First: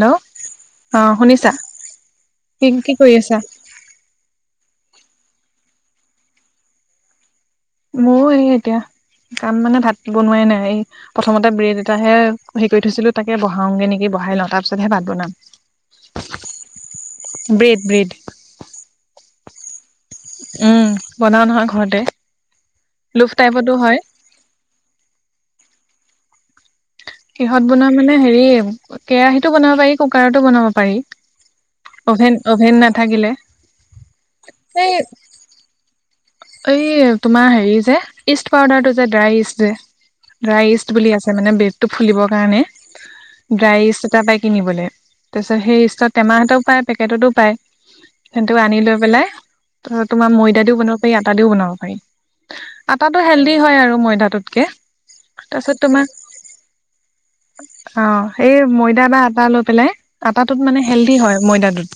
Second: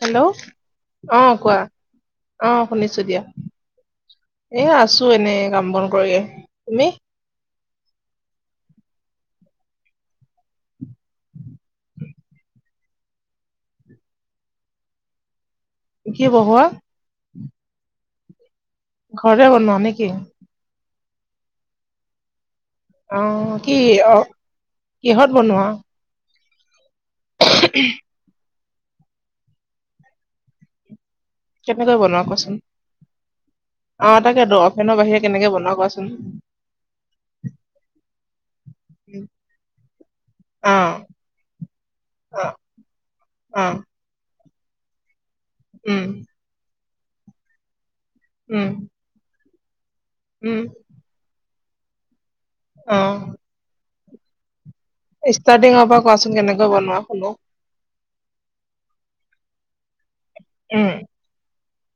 Hello, অ', কোৱা? অ', কি কি শুনিছো কৰি দিয়া। আছা এ আছোঁ এনেই কাম-বন কৰি, তুমি। মোৰ এই এতিয়া কাম মানে ভাত বনোৱাই নাই, এই প্ৰথমতে ব্ৰেড এটাহে হেৰি কৰি থৈছিলো, তাকে বহাওঁগে নেকি? বহাই লওঁ, তাৰপিছতহে ভাত বনাম। কি বহোৱা? ব্ৰেড [unintelligible] ঘৰতে বনোৱা নে কি? উম, বনাও নহয় ঘৰতে। লোভ অ', টাইপতো কি হয় অ', কিহত বনোৱা? কিহত বনোৱা মানে হেৰি, কেৰাহিটো বনাব পাৰি, কুকাৰতো বনাব পাৰি। কেনেকৈ বনোৱা অভেন কোৱাচোন অভেন নাথাকিলে আহ তাকে তু এই অফেনৰ বাহিৰে কেনেকে বনোৱা কোৱাচোন এই তোমাৰ হেৰি যে ইষ্ট পাউডাৰটো যে উম, ড্ৰাইইষ্ট যে ড্ৰাই অ ইষ্ট বুলি আছে মানে ব্ৰেফ টো ফুলিবৰ অ কাৰণে অ ড্ৰাইচ এটা পাই কিনিবলৈ তাৰপিছত সেই উম ইষ্টতোৰ টেমাহ এটাও পায় পেকেটতো পায় হেইতো উম আনি লৈ পেলাই ধৰ তোমাৰ উম ময়দা দিও বনাওঁ দিও বনাব পাৰি অ আটাটো হেল্ডি হয় আৰু ময়দাটোতকে তাৰপিছত ষ্টাৰ্টিঙৰ তোমাৰ পৰা কোৱাচোন কেনেকৈ বনোৱা শুনো অ সেই ময়দা বা আটা লৈ পেলাই আটাটোত মানে উম হেলডি হয় ময়দাটোত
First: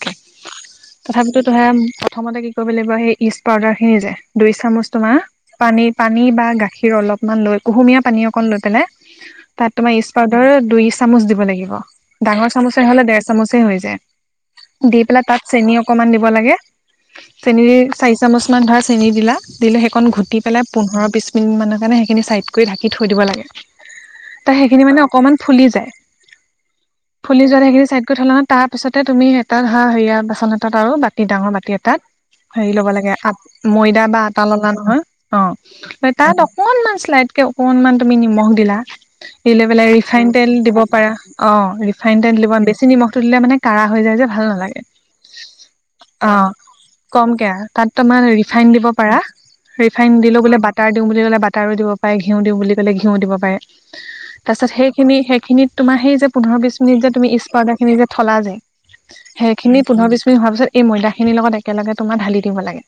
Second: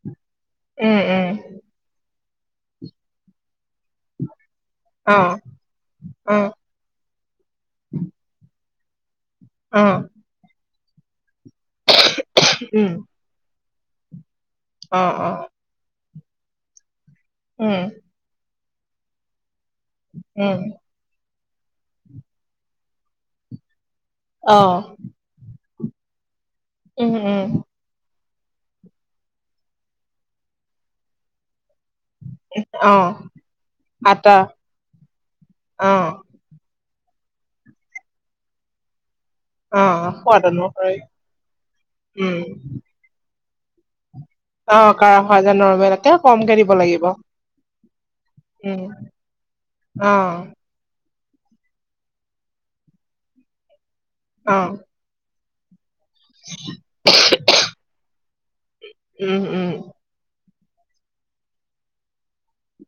উম উম তথাপিতো তহে প্ৰথমতে কি কৰিব লাগিব সেই ইচ পাউদাৰ সেই যে দুই চামুচ অ তোমাৰ পানী পানী অ বা গাখীৰ অলপমান লৈ কুহুমীয়া পানী অকণ লৈ পেলাই তাত অ তোমাৰ ইচ পাউদাৰ দুই চামুচ দিব লাগিব ডাঙৰ চামুচে উম হলে দেৰ চামুচে হৈ যায় দে অ দি পেলাই অ তাত চেনি অকনমান দিব লাগে চেনি দি উম চাৰি চামুচ মান ধৰ চেনি দিলা দিলে সেইখন ঘূটি উম পেলাই পোন্ধৰ বিছ মিনিট মানৰ কাৰণে সেইখিনি চাইড কৰি ঢাকি থৈ দিব লাগে অ তাই সেইখিনি মানে অকণমান ফুলি যায় উম উম ফুলি যোৱাৰ সেইখিনি চাইড কৰি থোলা হ তাৰপিছতে তুমি এটা হা হেৰিয়া বাচন এটাত আৰু বাতি ডাঙৰ বাতি এটাত হেৰি অ ল'ব লাগে আ ময়দা বা আটা ললা নহয় অ তাত অকণ অকমান চলাইটকে অকনমান তুমি নিমখ দিলা দিলে অ পেললে ৰিফাইন সোৱাদ তেল দিব অনুসৰি পাৰা অ ৰিফাইন তেল উম দিব বেছি নিমখটো দিলে মানে কাঢ়া হৈ যায় যে ভাল অ নালাগে কাৰা ভাজা নৰ্মেলকে অ কমকে দিব লাগিব কমকে তাত তোমাৰ ৰিফাইন উম দিব পাৰা ৰিফাইন অ দিলেও বোলে বাটাৰটো ওমলি গ'লে বাটাৰও দিব পাৰে ঘিও দি বুলি ক ঘিউ দিব পাৰে অ তাৰপিছত সেইখিনি সেইখিনিত তোমাৰ সেই যে পোন্ধৰ বিশ মিনট যে তুমি ইষ্ট পাউডাৰ খিনি যে থলা যে উম উম সেইখিনি পোন্ধৰ বিশছ মিনিট হোৱাৰ পিছত এই ময়দা খিনিৰ লগত একেলগে তোমাৰ ঢালি দিব লাগে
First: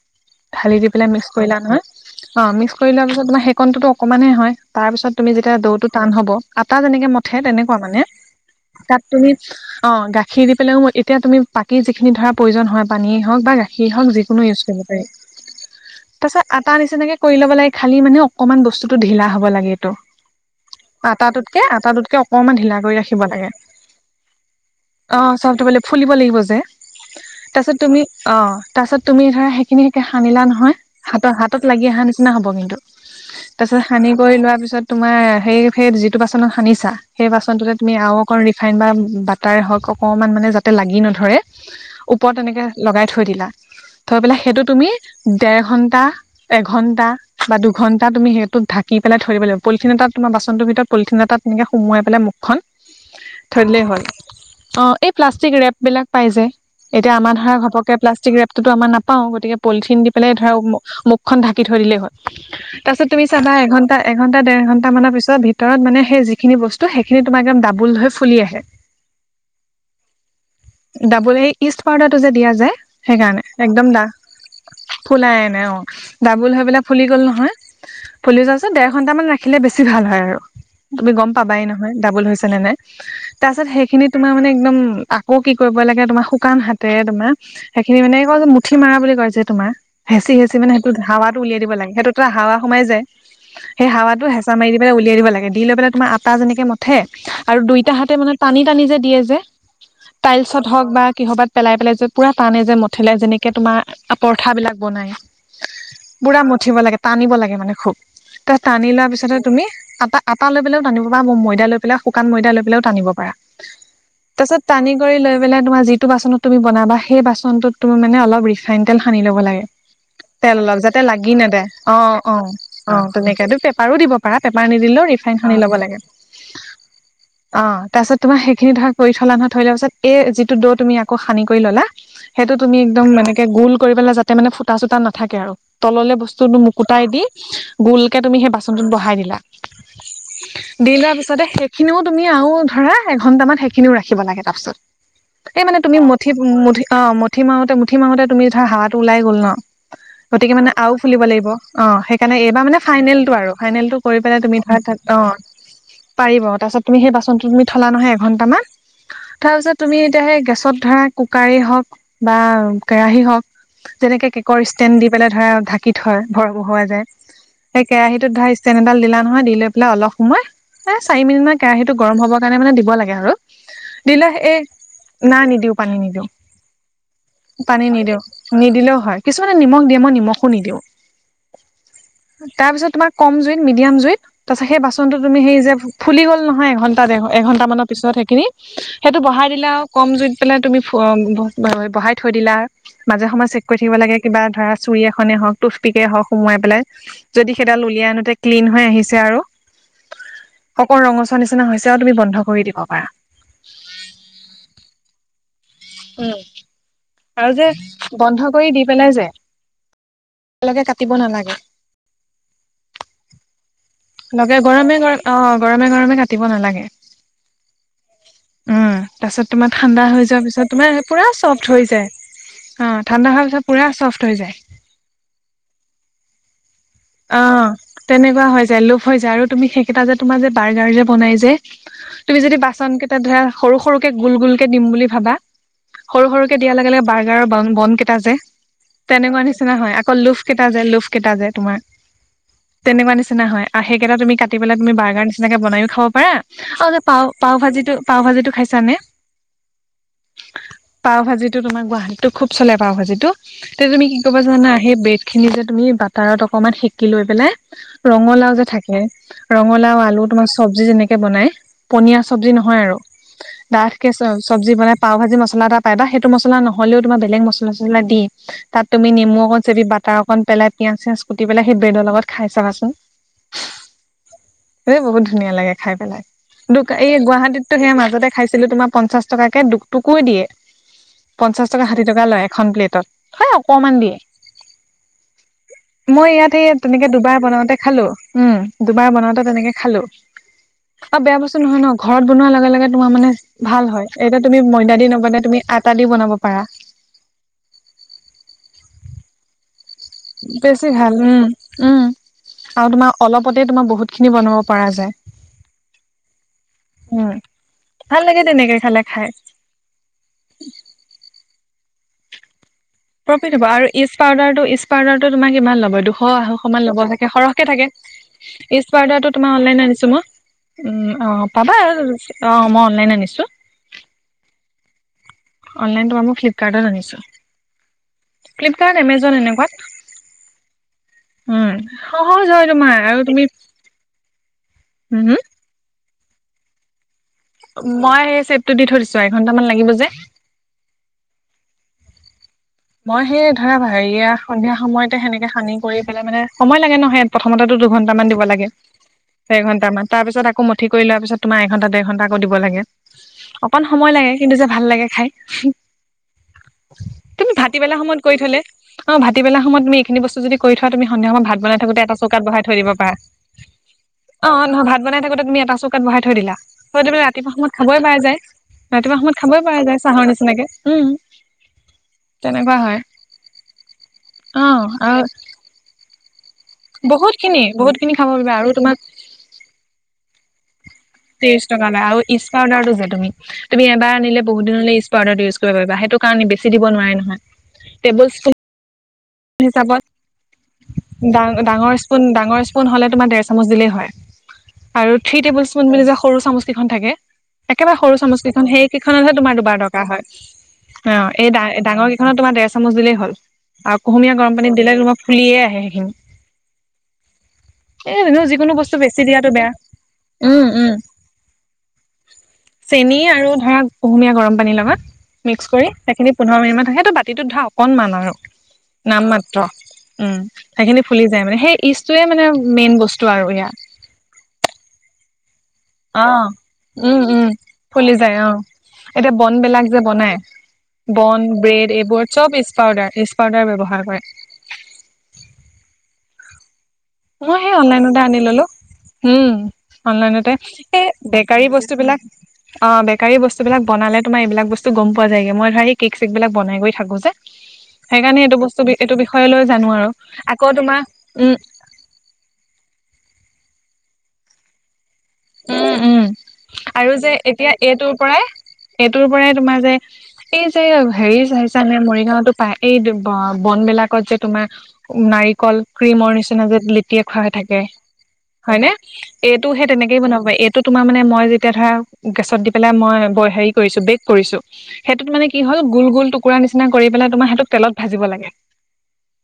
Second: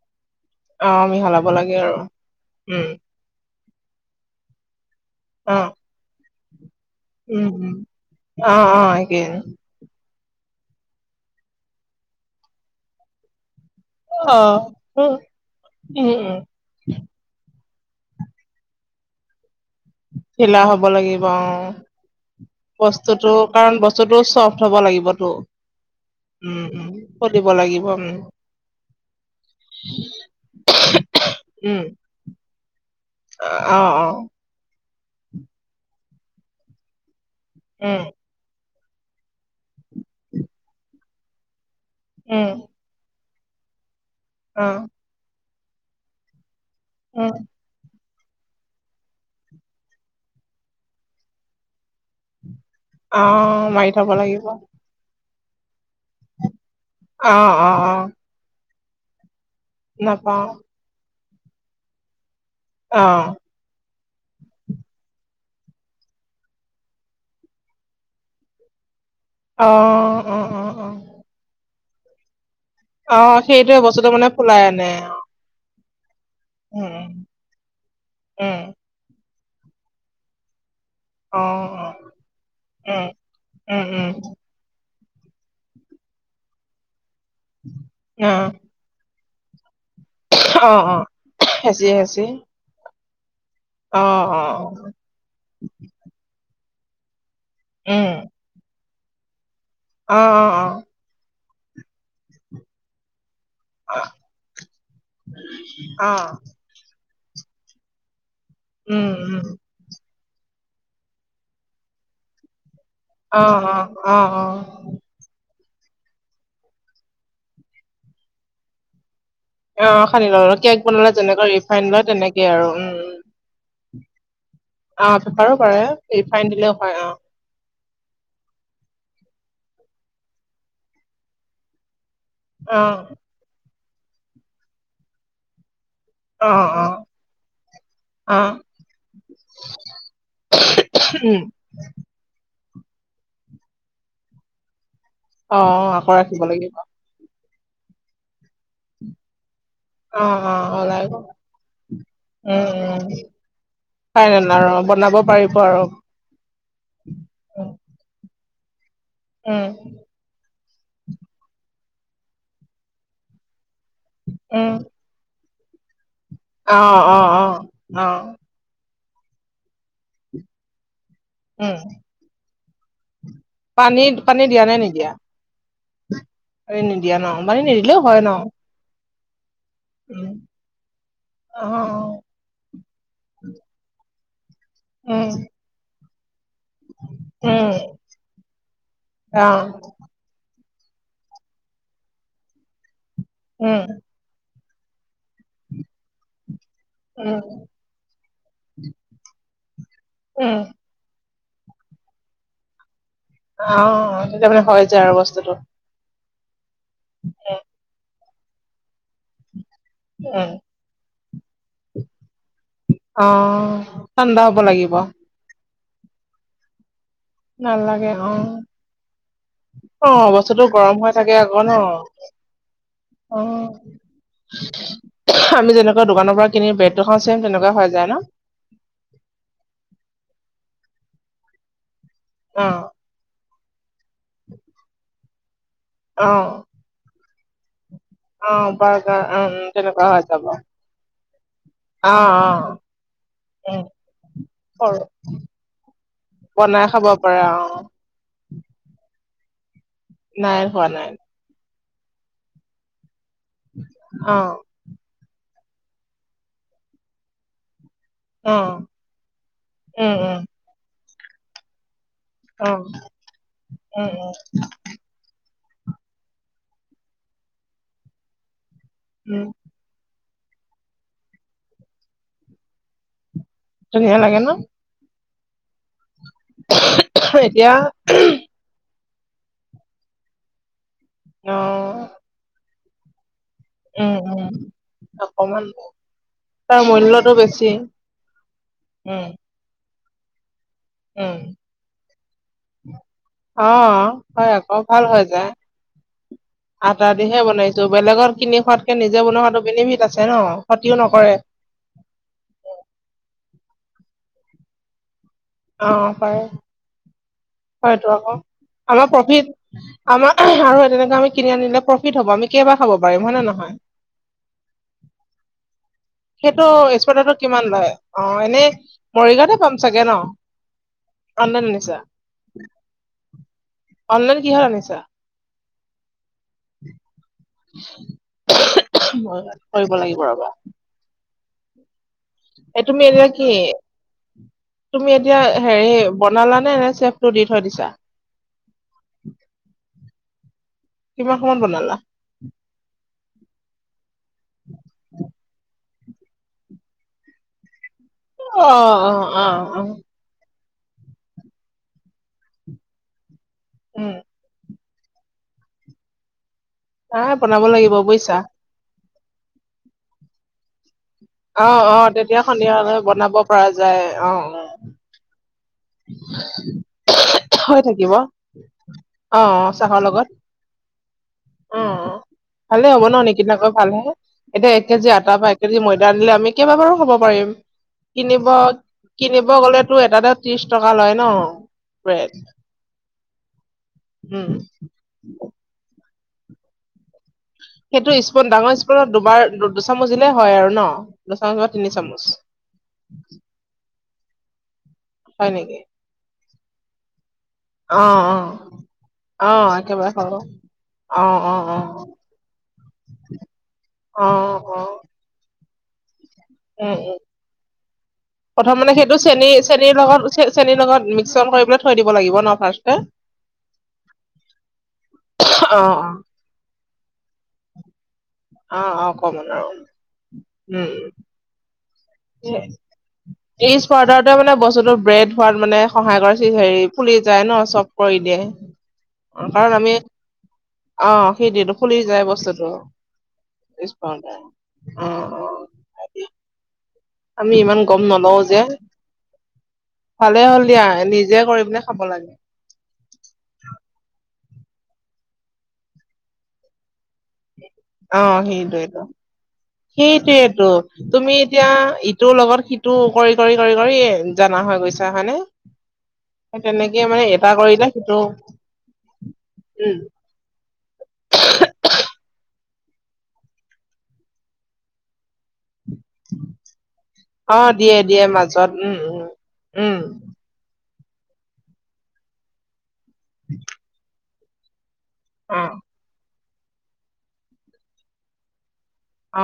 ঢালি দি অ পেলাই মিক্স মিহলাব কৰিলা লাগে নহয় আৰু অ মিক্স উম কৰি লোৱাৰ পিছত তোমাৰ সেইকনটোতো অকনমান হে হয় তাৰপিছত তুমি যেতিয়া অ দৌটো টান হ'ব আটা যেনেকে মঠে উম উম তেনেকুৱা মানে অ অ তাত একেই তুমি অ গা ঘি দি পেলাইও মই এতিয়া তুমি পাকী যিখিনি ধৰা প্ৰয়োজন হয় পানীয়েই হওক বা গাখীৰেই হওক অ যিকোনো ইউজ কৰিব তাৰ উম উম উম পাছত আটাৰ নিচিনাকে কৰি ল'ব লাগে খালি মানে অকমান বস্তুটো ঢিলা হব লাগে তটো ঢিলা হব [unintelligible] লাগিব অ আটাটোতকে আটাটোতকে অকনমান ঢিলা কৰি ৰাখিব বস্তুটো লাগে কাৰণ বস্তুটো চফ্ট হব অ লাগিবতো চাউলটো বোলে ফুলিব লাগিব যে উম উম ফুলিব তাৰ পিছত লাগিব তুমি উম অঁ তাৰ পিছত ধৰা সিখিনি সেনকে সানিলা নহয় হাতৰ হাতত উম লাগি আহা নিচিনা হ'ব কিন্তু অ তাৰ পিছত অ সানি কৰি লোৱাৰ পিছত পিছত তোমাৰ সেই সেই যিটো বাচনত সানিছা সেই বাচন টোতে তুমি উম আৰু অকন ৰিফাইন বা বাটাৰে হওঁক অকণমান মানে যাতে লাগি নধৰে ওপৰত উম তেনেকে লগাই থৈ দিলা থৈ পেলাই সেইটো অ তুমি দেৰ ঘন্টা এঘন্টা উম বা দুঘন্টা তাত তুমি সেইটোত ঢাকি পেলায় থৈ দিব লাগিব পলিথিন এটাত তোমাৰ বাচনটোৰ ভিতৰত পলথিন এটাত তেনেকে সোমায় পেলেই মুখখন অ ধৰিলে মাৰি হয় থব লাগিব অ এই প্লাষ্টিক ৰেপ বিলাক পাই যে এতিয়া আমাৰ ধৰা অ অ ঘপকে প্লাষ্টিক ৰেপটোতো আমাৰ নাপাও গতিকে পলিথিন দি পেলাই নাপাও ধৰা মুখখন ঢাকি থৈ দিলেই হ'ল তাৰ অ পিছত তুমি চাবা এঘন্টা এঘণ্টা দেৰ ঘণ্টা মানৰ পিছত ভিত ভিতৰত মানে সেই যিখিনি বস্তু সেইখিনি তোমাক একদম ডাবুল হৈ ফুলি আহে অ অ অ অ ডাবুল সেই ইষ্ট পাওদাৰটো যে দিয়া যায় অ সেইকাৰণে সেইটোৱে একদম বস্তুটো মানে পুলাই আনে অ ফুলাই আনে অ ডাবুল হৈ পেলে উম ফুলি গ'ল নহয় ফুলি যোৱাৰ উম পিছত দেৰ ঘন্ট মান ৰা দেখিলে বেছি ভাল হয় আৰু তুমি গম উম অ পাবাই অ নহয় ডাবল হৈছে নে নাই তাৰপাছত উম সেইখিনি উম তোমাৰ মানে একদম আকৌ কি কৰিব লাগে তোমাৰ শুকান হাতেৰে তোমাৰ সেইখিনি মানে কয় উম যে মুঠি মাৰা বুলি কয় যে তোমাৰ হেচি হেচি অ অ মানে অ সেইটোত হাৱাটো উলাই দিব হেঁচি লাগে হেঁচি সেইটোত হাৱা সোমাই যায় সেই অ হাৱাটো অ হেঁচা মাৰি দি পেলাই উলিয়াই দিব লাগে। দি লৈ পেলাই তোমাৰ আটা যেনেকে মঠে আৰু দুইটা উম হাতে মানে টানি-টানি যে দিয়ে যে অ অ টাইলছত হওক বা কিহবাত পেলাই পেলাই যে পুৰাটানে যে মঠেলাই জনীক কে, তোমাৰ অ পৰঠা বিলাক বনাই অ বুৰা মঠিব লাগে টানিব লাগে মানে খুব ত টানি উম লোৱাৰ উম পিছতে তুমি আটা আটা লৈ পেলাও টানিব পা ময়দা লৈ পেলাই শুকান ময়দাৈ লৈ পেলাওঁ টানিব পৰা। অ অ অ তাৰপাছত টানি অ কৰি লৈ- মানে তোমাৰ যিটো বাচনত তুমি বনাবা সেই বাচনটোত তুমি মানে অলপ ৰিফাইন তেল হানি লব লাগে অ সানি লওঁ আৰু কেক তেলৰ যাতে বনালে লাগি যেনেকৈ নেদে ৰিফাইন অ লয় অ তেনেকে আৰু উম অ উম তেনেকে পিপাৰ দিব থাকিব পাৰা পিপাৰ নিদিলেও অ ৰিফাইন পেপাৰো হানি লব পাৰে লাগে ৰিফাইন দিলেও হয় অ অ তাৰপিছত তোমাৰ সেইখিনি ধৰা কৰি থলা নহ, থই লোৱা পাছত এই যিটো দৌ তুমি আকৌ সানি কৰি ললা সেইটো তুমি অ একদম মানেকে গোুল কৰি পেলাই যাতে মানে ফুটা চুটা নাথাকে আৰু তললৈ অ বস্তুটো অ মুকুটাই দি গোলকে তুমি অ সেই বাচনটোত বহাই দিলা। দি দিয়াৰ উম পিছতে সেইখিনিও তুমি আৰু ধৰা এঘন্টামান সেইখিনিও ৰাখিব লাগে তাৰপিছত। অ এই মানে তুমি আকৌ মঠি, ৰাখিব লাগিব মঠি অ মঠি মাৰোতে মুঠি মাৰোতে তুমি ধৰা হাৱা টো ওলাই গ'ল ন। অ গতিকে অ মানে আও ওলাই ফুলিব গ'ল লাগিব অ। সেইকাৰণে উম এইবাৰ মানে ফাইনেলটো আৰু ফাইনেলটো কৰি পেলাই তুমি ধৰা অ' বনাব পাৰিব আৰু। পাৰিব। তাৰপিছত তুমি সেই বাচন খিনি তুমি থলা নহয় এঘণ্টামান। উম তাৰপিছত তুমি এতিয়া সেই গেছত ধৰা কুকাৰেই হওক বা কেৰাহি হওক তেনেকে কেকৰ উম ষ্টেণ্ড দি পেলাই ধৰা, ঢাকি- ধৰ ভৰ অ বহুৱা যায় অ অ সেই অ কেৰাহিত ধাই ষ্টেন এডাল দিলা নহয়। দি লৈ পেলাই অলপ সময় এ চাৰি মিনিট মান উম কেৰাহীটো গৰম হব কাৰণে মানে দিব লাগে আৰু পানী দিলে পানী এ না নিদিও পানী নিদিও আৰু নিদিয়া ন, মানে নিদিলেও হয় ন'? নে নিমখ দিয়ে মই উম নিমখো নিদিওঁ। অ তাৰ পিছত তোমাৰ কম জুইত, মিডিয়াম জুইত তাৰ পিছত সেই বাচনটো উম তুমি সেই যে ফুলি গ'ল নহয়, এঘণ্টা, ডেৰ ঘ' এঘণ্টা উম মানৰ পিছত সেইখিনি, সেইটো বহাই অ দিলে আৰু কম জুইত পেলাই তুমি ব, বঢ়াই থৈ দিলা মাজে সময়ে চেক কৰি উম থাকিব লাগে কিবা ধৰা চুৰি এখনে হওক টুথপিকে হওক সোমোৱাই পেলাই উম যদি সেইডাল উলিয়াই আনোতে ক্লিন হৈ আহিছে আৰু উম অকন ৰঙচুৱা নিচিনা হৈছে আৰু তুমি বন্ধ কৰি দিব পাৰা। অ তেতিয়া মানে হৈ যায় আৰু বস্তুটো উম, আৰু যে বন্ধ কৰি দি পেলাই যে উম একেলগে কাটিব নালাগে। অ ঠাণ্ডা হব লগে লাগিব গৰমে গৰম, অ' গৰমে-গৰমে কাটিব নালাগে। নালাগে। অ উম, তাৰপিছত তোমাৰ ঠাণ্ডা হৈ অ' যোৱাৰ বস্তুটো পিছত তোমাৰ গৰম হৈ পুৰা থাকে আকৌ চফ্ট ন'? হৈ যায়। ঠাণ্ডা অ হোৱাৰ পিছত পুৰা চফ্ট হৈ যায়। আমি যেনেকুৱা দোকানৰ পৰা কিনি ব্ৰেড অ তেনেকুৱা হৈ যায় লোভ হৈ যায় আৰু তুমি সেইকেইটা যে তোমাৰ যে বাৰ্গাৰ যে বনাই যে তুমি যদি অ বাচন কেইটা ধৰা সৰু-সৰুকে, গোল-গোল কে দিম বুলি ভাবা অ সৰু সৰুকে দিয়া লগে লগে বাৰ্গাৰৰ বান বন কে তাও যে অ বাৰ্গাৰ তেনেকুৱা উম নিচিনা হয় তেনেকুৱা আকৌ হৈ লোফ যাব কেইটা যে লোভ কেইটা যে তোমাৰ অ অ। তেনেকুৱা নিচিনা হয় উম আৰু সেইকেইটা তুমি কাটি পেলাই তুমি কৰো বাৰ্গাৰ নিচিনাকে বনাইও খাব পাৰা। বনাই আও যে খাব পাও, পাৰা পাও ভা- অ ভাজিটো পাউ ভাজিটো খাইছা নে নাই হোৱা নাই গুৱাহাটীটো খুব চলে পাউ ভাজিটো। তে' তুমি কি অ কৰিবা জানা সেই ব্ৰেড খিনি যে তুমি বাটাৰত অক- অকমান সেকি লৈ পেলাই ৰঙালাও অ যে থাকে, ৰঙালাও উম আলু তোমাৰ উম চবজি যেনেকে কে বনাই পনীয়া চবজি অ নহয় উম আৰু ডাঠকে উম চবজি বনাই পাও ভাজি মছলা এটা তাই ইটা সেইটো মছলা নহ'লেও তোমাৰ বেলেগ মছালা চচলা দি তাত তুমি নিমু উম অকন চেপি বাতাৰ অকণ পেলাই পিয়াজ-চিয়াজ কোটি পেলাই সেই ব্ৰেডৰ লগত খাই চাবাচোন। ধুনীয়া লাগে ন। এ বহুত ধুনীয়া লাগে খাই পেলাই দুকা। এই এতিয়া গুৱাহাটীটতো সেয়া মাজতে খাইছিলো তোমাৰ। পঞ্চাশ টকাকে দুটুকুৰ দিয়ে, অ পঞ্চাশ টকা ষাঠি টকা লয় এখন প্লেটত। হয় অকমান দিয়ে উম। উম, অকমান। মই ইয়াত সেইয়া তাৰ তেনেকে মূল্যটো দুবাৰ বেছি বনাওঁতে খালোঁ। উম, দুবাৰ উম বনাওঁতে তেনেকে খালোঁ। অ' উম বেয়া বস্তু নহয় ন'! ঘৰত বনোৱাৰ লগে লগে তোমাৰ মানে অ ভাল হয়। এতিয়া তুমি আকৌ ময়দা ভাল দি হৈ নবনাই যায় তুমি আটা। দি বনাব পাৰা আটা দিহে বনাইছোঁ। বেলেগত কিনি খোৱাতকে নিজে বনোৱাটো বেনিফিট আছে। ন বেছি ক্ষতিও ভাল। নকৰে উম, উম আৰু তোমাৰ অলপ পতে তোমাৰ বহুত খিনি বনাব পৰা যায়। অ' পাৰে। উম হয়টো ভাল আকৌ, লাগে তেনেকে খালে আমাৰ খাই প্ৰফিট আমাৰ আৰু তেনেকে আমি কিনি আনিলে। প্ৰফিট হ'ব আমি কেইবাৰ। খাব পাৰিম হয় নে প্ৰফিট হ'ব নহয়? আৰু ইষ্ট পাউডাৰটো ইষ্ট পাউডাৰটো তোমাৰ কিমান ল'ব এইটো? সেইটো দুশ-আঢ়ৈশ মান ল'ব, থাকে স্পটতো কিমান সৰহকে থাকে। লয় অ এনেই ইষ্ট পাউডাৰটো মৰিগাঁওতে তোমাৰ পাম অনলাইন চাগে আনিছোঁ ন? মই। উম, অ' অনলাইন পাবা। আনিছা অ' মই অনলাইন আনিছোঁ। অনলাইন কিহত আনিছা? অনলাইন তোমাৰ মো ফ্লিপকাৰ্টত আনিছোঁ। ফ্লিপকাৰ্ট, এমাজন এনেকুৱাত। কৰিব লাগিব ৰবা উম। সহজ হয় এই তোমাৰ তুমি আৰু এতিয়া কি! তুমি উম হম এতিয়া হেৰি বনালানে। এনে ছেক মই হেই শ্বেপটো দি থৈ দিছোঁ, এঘণ্টা মান লাগিব যে। কিমান সময়ত বনালা? মই হেই ধৰা! হেৰিয়া সন্ধিয়া সময়তে সেনেকে সানি কৰি পেলাই মানে সময় লাগে ন' হেয়া প্ৰথমতেটো দুঘণ্টা মান দিব অ লাগে, অ অ ডেৰ অ ঘণ্টা মান তাৰ পিছত আ আকৌ মঠি কৰি লোৱাৰ পিছত তোমাৰ এঘন্টা-ডেৰ ঘণ্টা আকৌ দিব লাগে। অকন উম সময় লাগে, কিন্তু যে ভাল লাগে। খাই [unintelligible] [unintelligible] তুমি ভাতিবেলা সময়ত বুজিছা কৰি থ'লে, অ' ভাতিবেলা সময়ত তুমি এইখিনি বস্তু যদি কৰি থোৱা তুমি সন্ধিয়া সময় ভাত অ বনাই অ থাকোঁতে এটা তেতিয়া চৌকাত বহাই থৈ দিব সন্ধিয়ালৈ বনাব পৰা যায় পাৰা। অ' নহয় ভাত বনাই থাকোঁতে তুমি এটা চৌ কোকাত বহাই থৈ দিলা। হয় তুমি ৰাতিপুৱা সময়ত হৈ খাবই থাকিব পাৰা অ যায়। ৰাতিপুৱা অ সময়ত খাবই পৰা যায়, লগত চাহৰ নিচিনাকে! উম। উম, তেনেকুৱা ভালে হয় হ'ব ন' নিকিনাকৈ ভাল হে! অ এতিয়া এক কেজি আৰু আটা বা এক কেজি ময়দা দিলে কেইবাবাৰো খাব বহুত পাৰিম, খিনি বহুত খিনি খাব পাৰিবা আৰু তোমাক কিনিব-কিনিব গ'লেতো এটাতে ত্ৰিশ টকা লয় ন। ত্ৰিশ টকা লয় আৰু ব্ৰেড ইষ্ট পাউডাৰটো যে তুমি! তুমি এবাৰ আনিলে উম, বহুত দিনলে ইষ্ট পাউডাৰটো ইউজ কৰিব পাৰিবা, সেইটো। কাৰণ ই বেছি দিব নোৱাৰে নহয়। সেইটো স্পুন ডাঙৰ স্পুনত দুবাৰ দু- হিচাপত দুচামুচ দিলে হয় আৰু ন। দুচামুচ বা তিনি ডাঙৰ স্পুন, চামুচ ডাঙৰ স্পুন হ'লে তোমাৰ ডেৰ চামুচ দিলেই হয়। আৰু থ্ৰী হয় টেবুল নেকি? স্পুন বুলি যে সৰু চামুচ কিখন থাকে। একেবাৰে সৰু অ', চামুচ অ', কেইখন, সেইকেইখনতহে তোমাৰ অ', দুবাৰ দৰকাৰ একেবাৰে হয়। খাব অ', অ', এই ডাঙৰ কেইখনত তোমাৰ ডেৰ চামুচ দিলেই হ'ল। আৰু অ'। কুহুমীয়া গৰম উম, পানীত দিলে, তোমাৰ ফুলিয়ে আহে সেইখিনি। উম, উম। এ এনেও যিকোনো প্ৰথম মানে বস্তু সেইটো বেছি চেনী দিয়াটো বেয়া চেনীৰ লগত চেনীৰ লগত মিশ্ৰণ কৰি পেলাই থৈ দিব লাগিব ন। ফাৰ্ষ্টে। চেনি আৰু ধৰা কুহুমীয়া গৰম পানীৰ লগত। মিক্স কৰি অ', অ', সেইখিনি পোন্ধৰ মিনিটমান থাকে। সেইটো বাতিটোত ধৰা অকণমান আৰু। অ', অ', কমন নামমাত্ৰ আৰু উম, উম। সেইখিনি ফুলি যায় মানে সেই ইষ্ট টোৱে মানে মেইন বস্তু আৰু ত্ৰিশ পাউদাৰটোৱে মানে ইয়াত। বস্তুটো ব্ৰেড হোৱাত মানে সহায় কৰে, সি হেৰি ফুলি যায় উম ন' চ'ব ফুলি কৰি যায় দিয়ে। অ এতিয়া কাৰণ বনবিলাক আমি যে বনাই। অ বন, সেইটোৱেটো ব্ৰেড ফুলি যায় এইবোৰ চ'ব বস্তুটো ইষ্ট পাউডাৰ! ইষ্ট পাউডাৰ ত্ৰিশ ব্যৱহাৰ কৰে। পাউদাৰ। অ', অ'। আমি মই সেই ইমান গম অনলাইনতে আনি নলও যে ললো উম ভালে অনলাইনতে হ'ল দিয়া এই নিজে কৰি বেকাৰী পিনে বস্তু খাব বিলাক লাগে। অ বেকাৰী বস্তু বিলাক বনালে তোমাৰ এইবিলাক বস্তু গম পোৱা যায়গে মই ধৰা এই কেক চেক বিলাক বনাই কৰি থাকো অ সেইকাৰণে এইটো বস্তু সেইটোৱেটো এইটো বিষয়ে লৈ জানো আৰু আকৌ তোমাৰ উম টোৰ লগত সিটো, কৰি-কৰি-কৰি-কৰি জনা হৈ গৈছো। হয় নে উম উম তেনেকে আৰু মানে যে এটা এতিয়া কৰিলে এইটোৰ সিটো পৰাই এইটোৰ পৰাই তোমাৰ যে উম এই যে হেৰি চাইছা নে মৰিগাঁওতো পায় এই বন বিলাকত যে তোমাৰ নাৰিকল ক্ৰীমৰ নিচিনা যে লেটিয়ে খুৱাই অ থাকে দিয়ে দিয়ে মাজত হয় ন উম উম এইটো হে উম তেনেকে এইটো তোমাৰ মানে মই যেতিয়া ধৰা গেছত দি পেলাই মই হেৰি কৰিছো বেক কৰিছো সেইটোত মানে অ কি হ'ল গোল গোল টুকুৰা নিচিনা কৰি পেলাই তোমাৰ সেইটোক তেলত ভাজিব লাগে অ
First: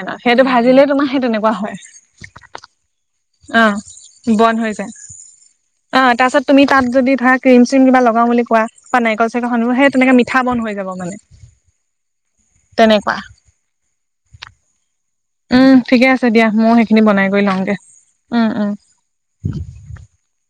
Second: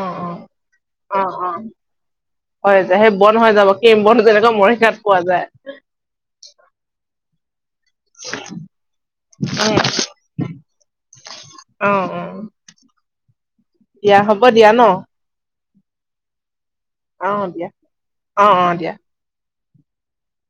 অ অ সেইটো ভাজিলে তোমাৰ সেই তেনেকুৱা হয়। হয় সেই বন্ধ হৈ যাব কিম বন অ'। যেনেকা বন্ধ হৈ যায় মৰিগাওঁত অ তাৰপাছত তুমি তাত যদি ধৰা ক্ৰীম চিম কিবা লগাও বুলি কোৱা বা নাৰিকল চাৰিকল স উম সেই তেনেকে মিঠা বন হৈ যাব মানে অ অ তেনেকুৱা দিয়া হব দিয়া ন উম ঠিকে আছে দিয়া ময়ো সেইখিনি বনাই অ কৰি দিয়া লওঁগে অ উম অ উম দিয়া। [inaudible]